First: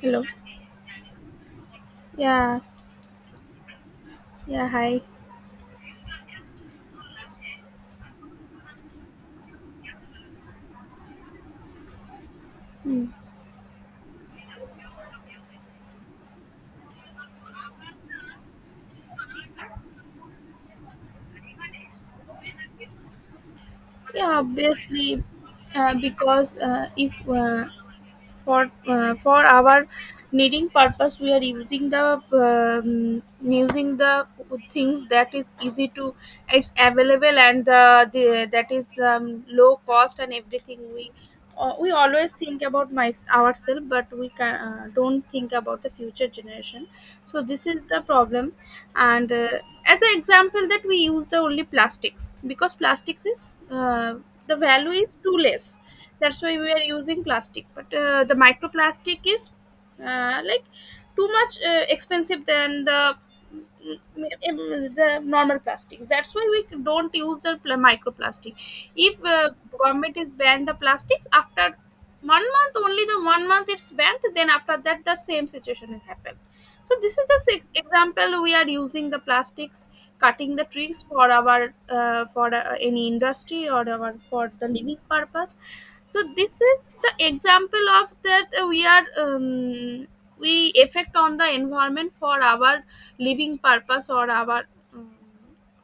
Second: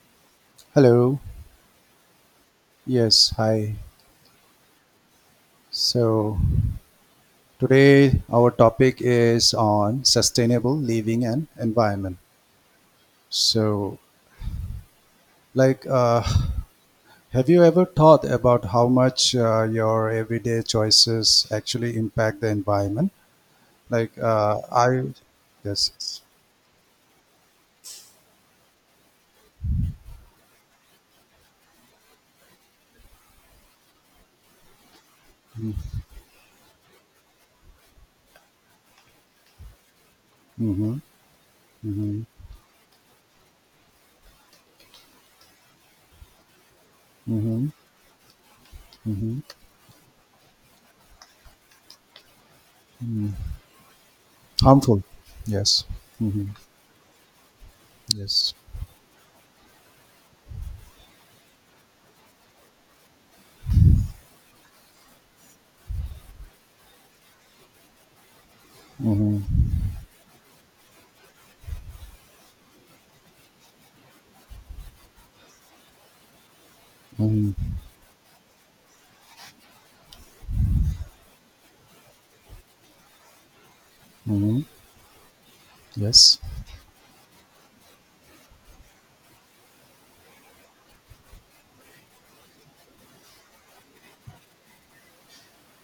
Hello. Hello. Yeah. Yes, hi. Yeah. Hi. So today our topic is on sustainable living and environment. Mm. So, like, uh, have you ever thought about how much your everyday choices actually impact the environment? Like, Yeah. uh, I, yes, Obviously, yes. because if for for our needing purpose we are um, using the things that is easy to it's available and the that is low cost and everything Mm-hmm. We always think about my ourselves but we can, don't think about the future generation, so Hmm. this is the problem. And as an example that we use the only plastics because plastics is the value Harmful. is too less, Yes. that's Mm-hmm. why we are using plastic. But the Yes. microplastic is like too much expensive than the the normal plastics, that's why we don't use the microplastic. If government is banned the plastics after one month, only the one month it's banned, then after that the same situation will happen. So this is the Mm-hmm. sixth example. We are using the plastics, cutting the trees for our for any industry or our for Mm-hmm. the living purpose. So Yes. this is the example of that we are we effect on the environment for our living purpose or our um,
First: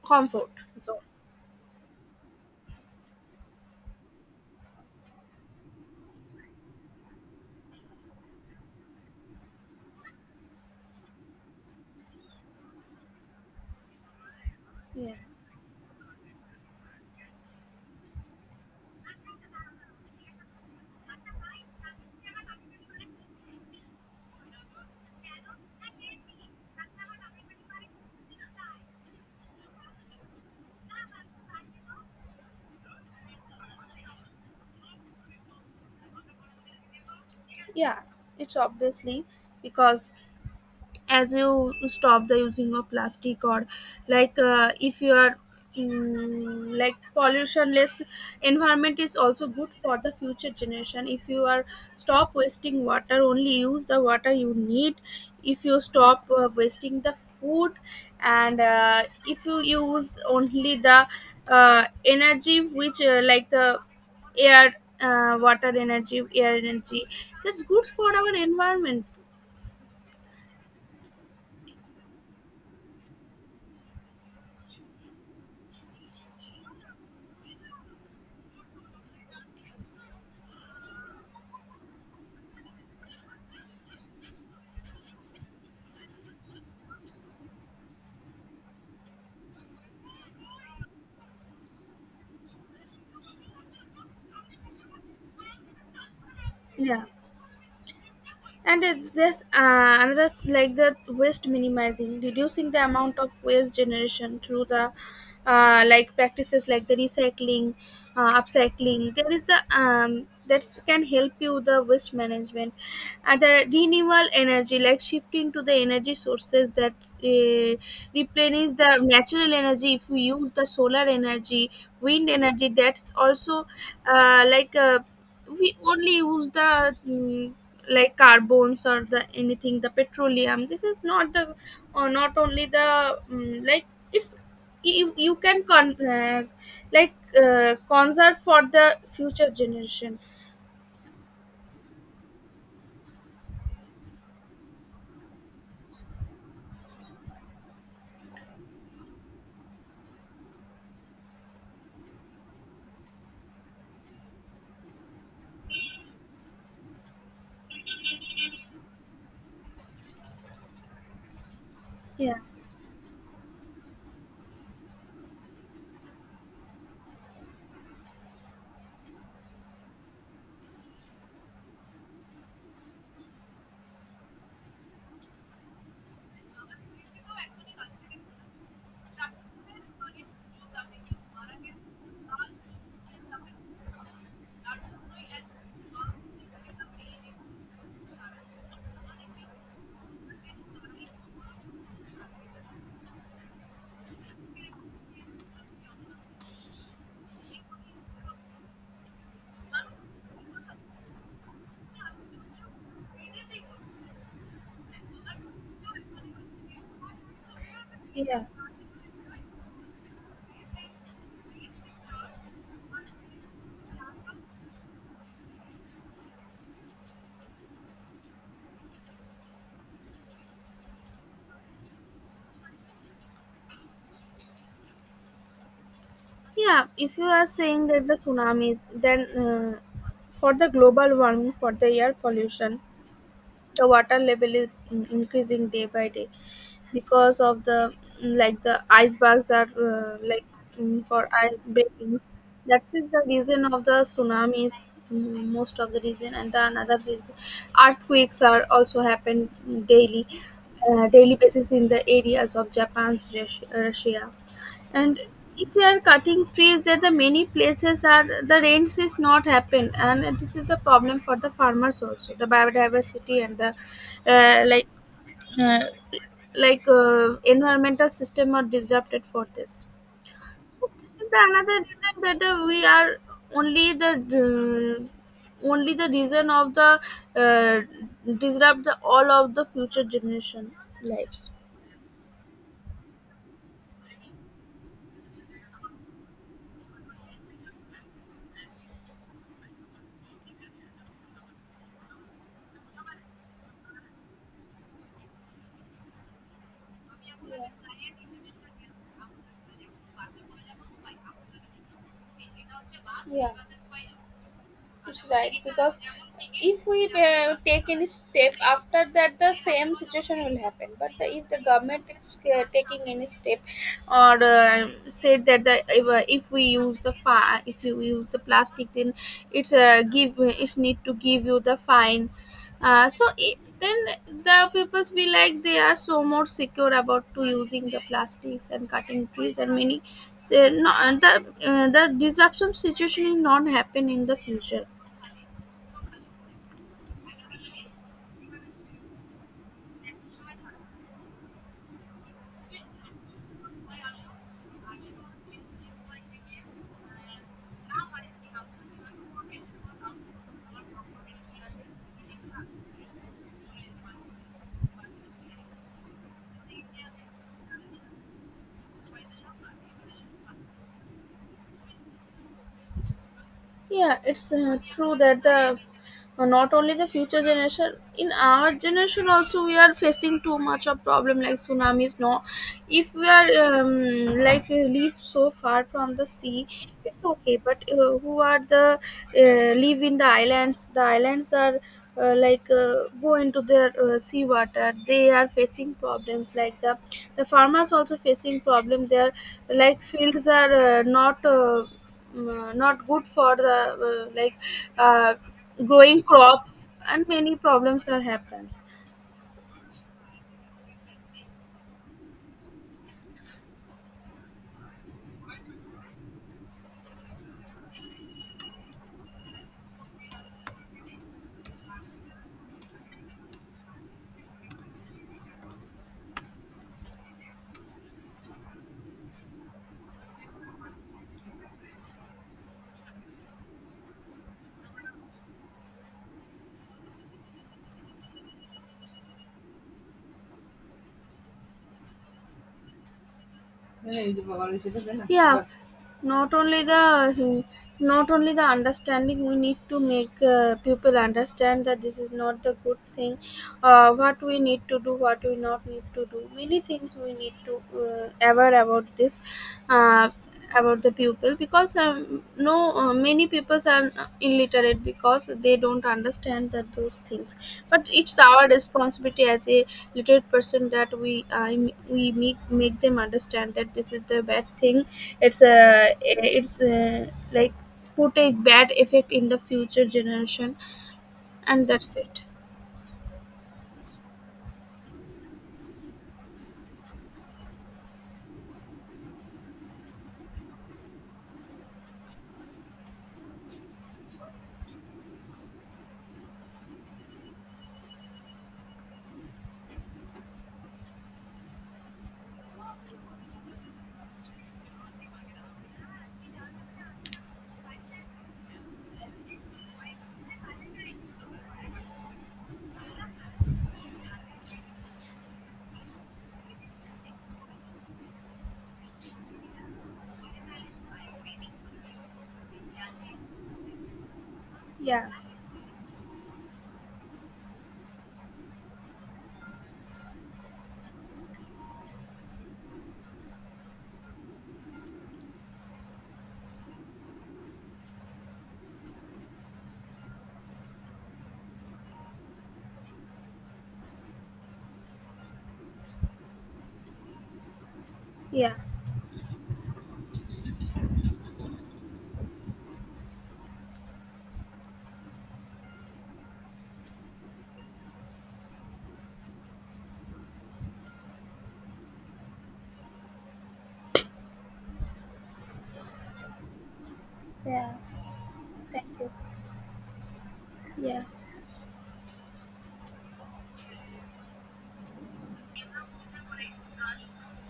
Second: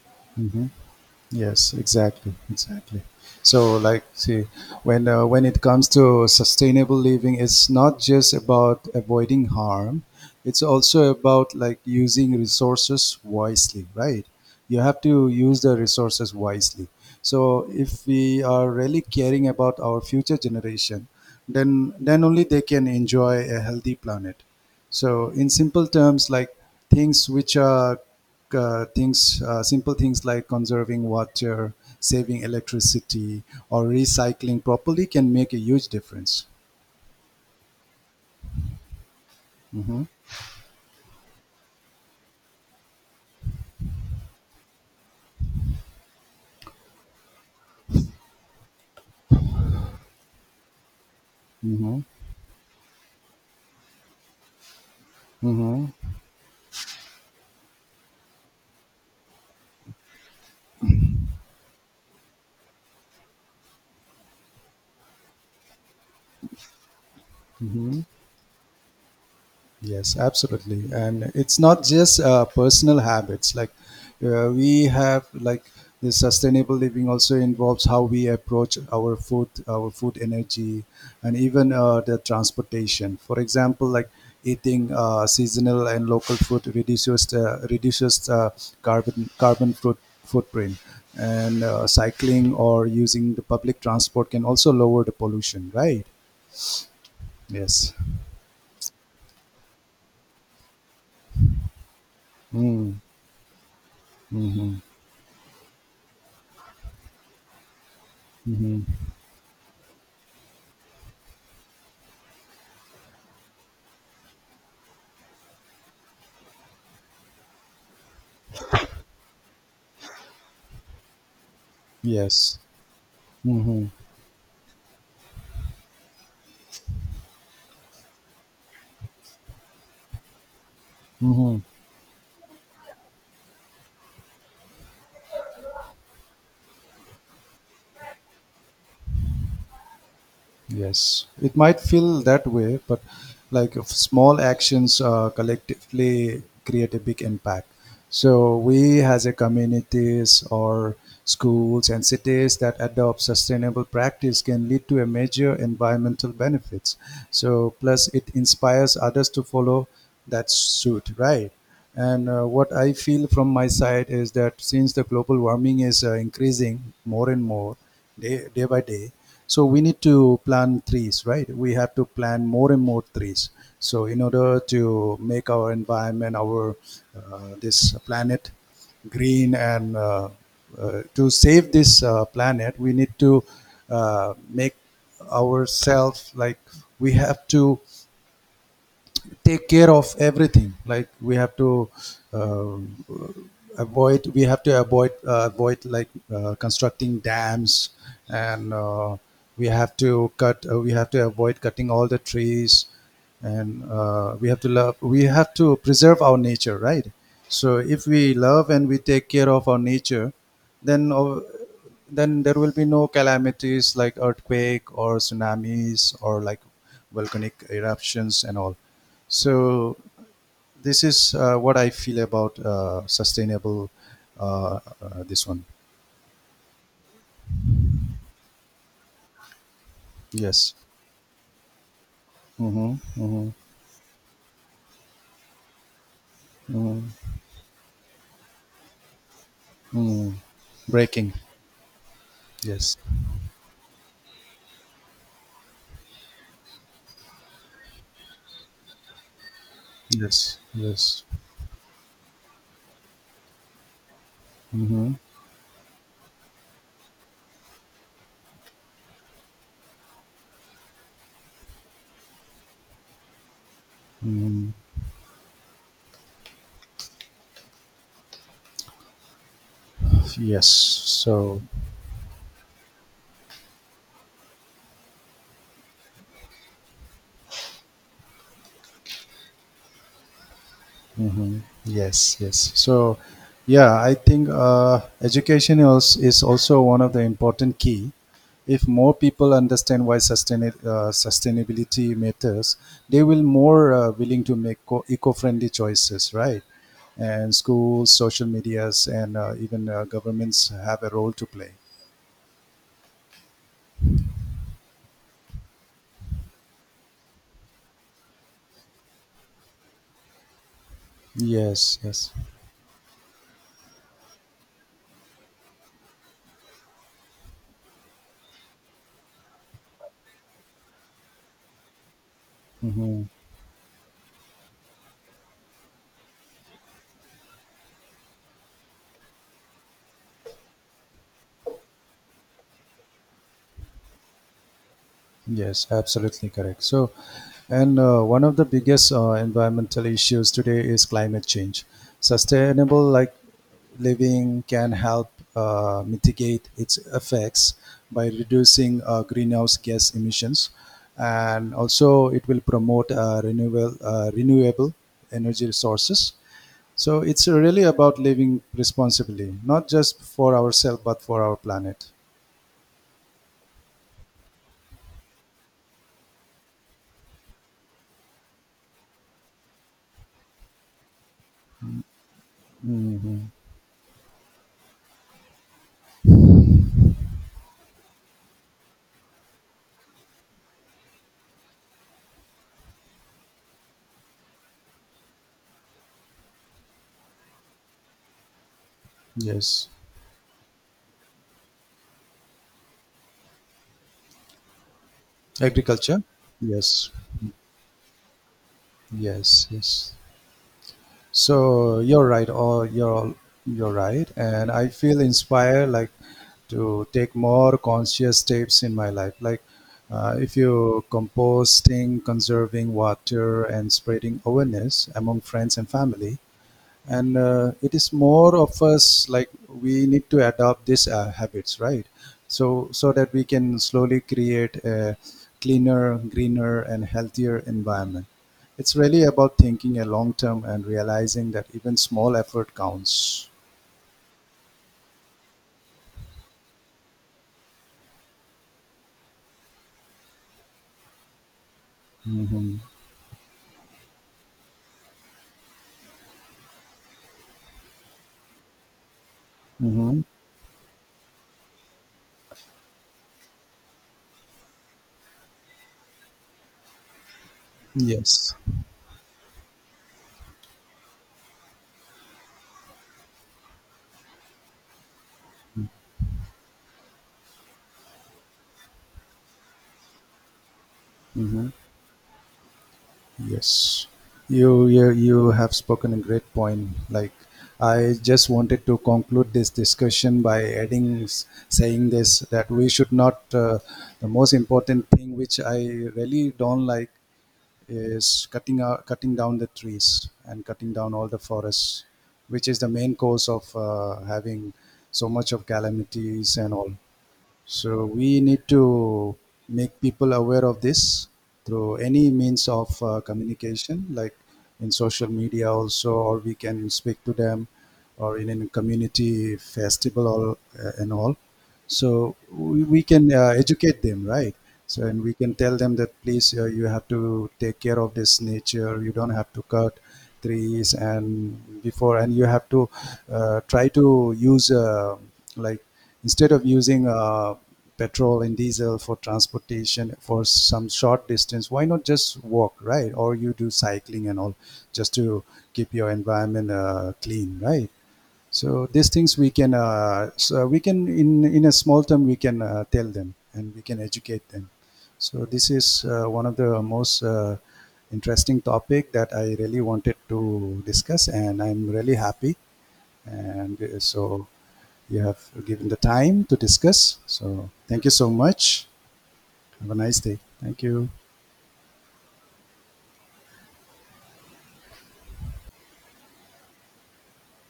comfort Mm-hmm. zone. Yes, exactly, exactly. So, like, see, when it comes to sustainable living, it's not just about avoiding harm. It's also about like using resources wisely, right? You have Yeah, to use the resources wisely. So, if we are really caring about our future generation, then only they can enjoy a healthy planet. So, in simple terms, like things which are things, simple things like conserving water, saving electricity, or recycling properly can make a huge difference. yeah, it's obviously because as you stop the using of plastic or like if you are like pollutionless environment is also good for the future generation. If you are stop wasting water, only use the water you need. If you Hmm. stop wasting the food. And if you use only the energy which like the air water energy, air energy, that's good Hmm. for our environment. Yes, absolutely. And it's not just personal habits. Like we have like the sustainable living also involves how we approach our food energy, and even the transportation. For example, like eating seasonal and local food reduces the carbon carbon foot, footprint, and cycling or using the public transport can also lower the pollution. Right? Yeah, Yes. and it- there's another like the waste minimizing, reducing the Mm, amount of waste generation through the like practices like the recycling, upcycling, there is the that can help you the waste management. And the renewable energy, like shifting to the energy sources that uh, replenish the natural energy. If we use the solar energy, wind yes. energy, that's also Mm-hmm. uh, like uh, we only use the like carbons or the anything, the petroleum, this is not the, Hmm. or not only the like, it's you can con like conserve for the future generation. Yes, it might feel that way, but like if small actions collectively create a big impact. So we as a communities or schools and cities that adopt sustainable practice can lead to a major environmental benefits. So plus it inspires others to follow that suit, right? And Yeah. What I feel from my side is that since the global warming is increasing more and more, day by day. So we need to plant trees, right? We have to plant more and more trees. So in order to make our environment, our this planet green and to save this planet, we need to make ourselves like we have to take care of everything like we have to um, avoid we have to avoid like constructing dams and we have to avoid cutting all the trees and we have to preserve our nature, right? So if we Yeah. love and we take care of our nature, then uh, then there will be no calamities like earthquake or tsunamis or like volcanic eruptions and all. So this is what I feel about sustainable. This one, Yeah, if you are saying that the tsunamis, then for the yes. global warming, for the air pollution, Mm-hmm. Mm-hmm. the water level is increasing day by day Mm-hmm. because of the like the icebergs are Mm-hmm. like for Breaking, ice breakings, that yes, is the reason of the tsunamis, mm, most of the reason. And the another reason, earthquakes are also happen daily, yes, yes, daily basis in the areas of Japan, Russia. mm-hmm. And if we are cutting trees there, the many places are the rains is not happen, and this is the problem for the farmers also, the biodiversity and the uh, like uh, environmental system are disrupted for this. Yes. This is the So another reason that we are only the uh, only the reason of the uh, disrupt the all of the future generation lives. yes, yes. So, yeah, I think education is also one of the important key. If more people understand why sustainability matters, they will more willing to make eco-friendly choices, right? And schools, social medias, and even governments have a role to play. Yeah. It's right because if we take any step, after that the same situation will happen. But the, if the Yes, government yes. is taking any step or said that the if we use the if you use the plastic, then it's give it's need to give you the fine, so Mhm. I, then the peoples be like they are so more secure about to using the plastics and cutting trees and many. So, no, and the disruption situation will not happen in the future. Yes, absolutely correct. So, and one of the biggest environmental issues today is climate change. Sustainable like living can help mitigate its effects by reducing greenhouse gas emissions, and also it will promote renewable energy sources. So it's really about living responsibly, not just for ourselves but for our planet. Yeah, it's true that the not only the future generation, in our generation also we are facing too much of problem like tsunamis, no. If Mm, we are like live so far from the sea, it's okay. But who are the live in the islands, the islands are like go into their sea water, they are facing problems like the farmers also facing problem. Their yes, like fields are not not good for the uh, like uh, agriculture. growing crops, Yes. and many problems are happens. Yes, yes. So you're right, or you're all- you're right, and I feel inspired like to take more conscious steps in my life. Like if you composting, conserving water, and spreading awareness among friends and family, and it is more of us like we need to adopt these habits, right? So so that we can slowly create a cleaner, greener and healthier environment. It's really about thinking a long term and realizing that even small effort counts. Yeah, not only the, not only the understanding, we need to make people understand that this is not the Hmm. good thing. What we need to do, what we not need to do, many things we need to aware about this, Hmm. uh, about the pupil. Because no, many people are illiterate, because they don't understand that those things. But it's Yes. our responsibility as a literate person that we make them understand that this is the bad thing. It's a like put a bad effect in the future generation. Hmm. And that's it. Yes, you have spoken a great point. Like I just wanted to conclude this discussion by saying this that we should not. The most important thing which I really don't like is cutting down the trees and cutting down all the forests, which is the main cause of having so much of calamities and all. So we need to make people aware of this through any means of communication, like in social media also, or we can speak to them, or in a community festival or, and all. So we can educate them, right? So and Yeah. we can tell them that please you have to take care of this nature. You don't have to cut trees and before, and you have to try to use like instead of using petrol and diesel for transportation for some short distance, why not just walk, right? Or you do cycling and all, just to keep your environment clean, right? Yeah. So these things so we can in a small term we can tell them and we can educate them. So this is one of the most interesting topic that I really wanted to discuss, and I'm really happy. And so you have given the time to discuss. So Yeah, thank you so much. thank you. Have a nice day. Thank you. Yeah.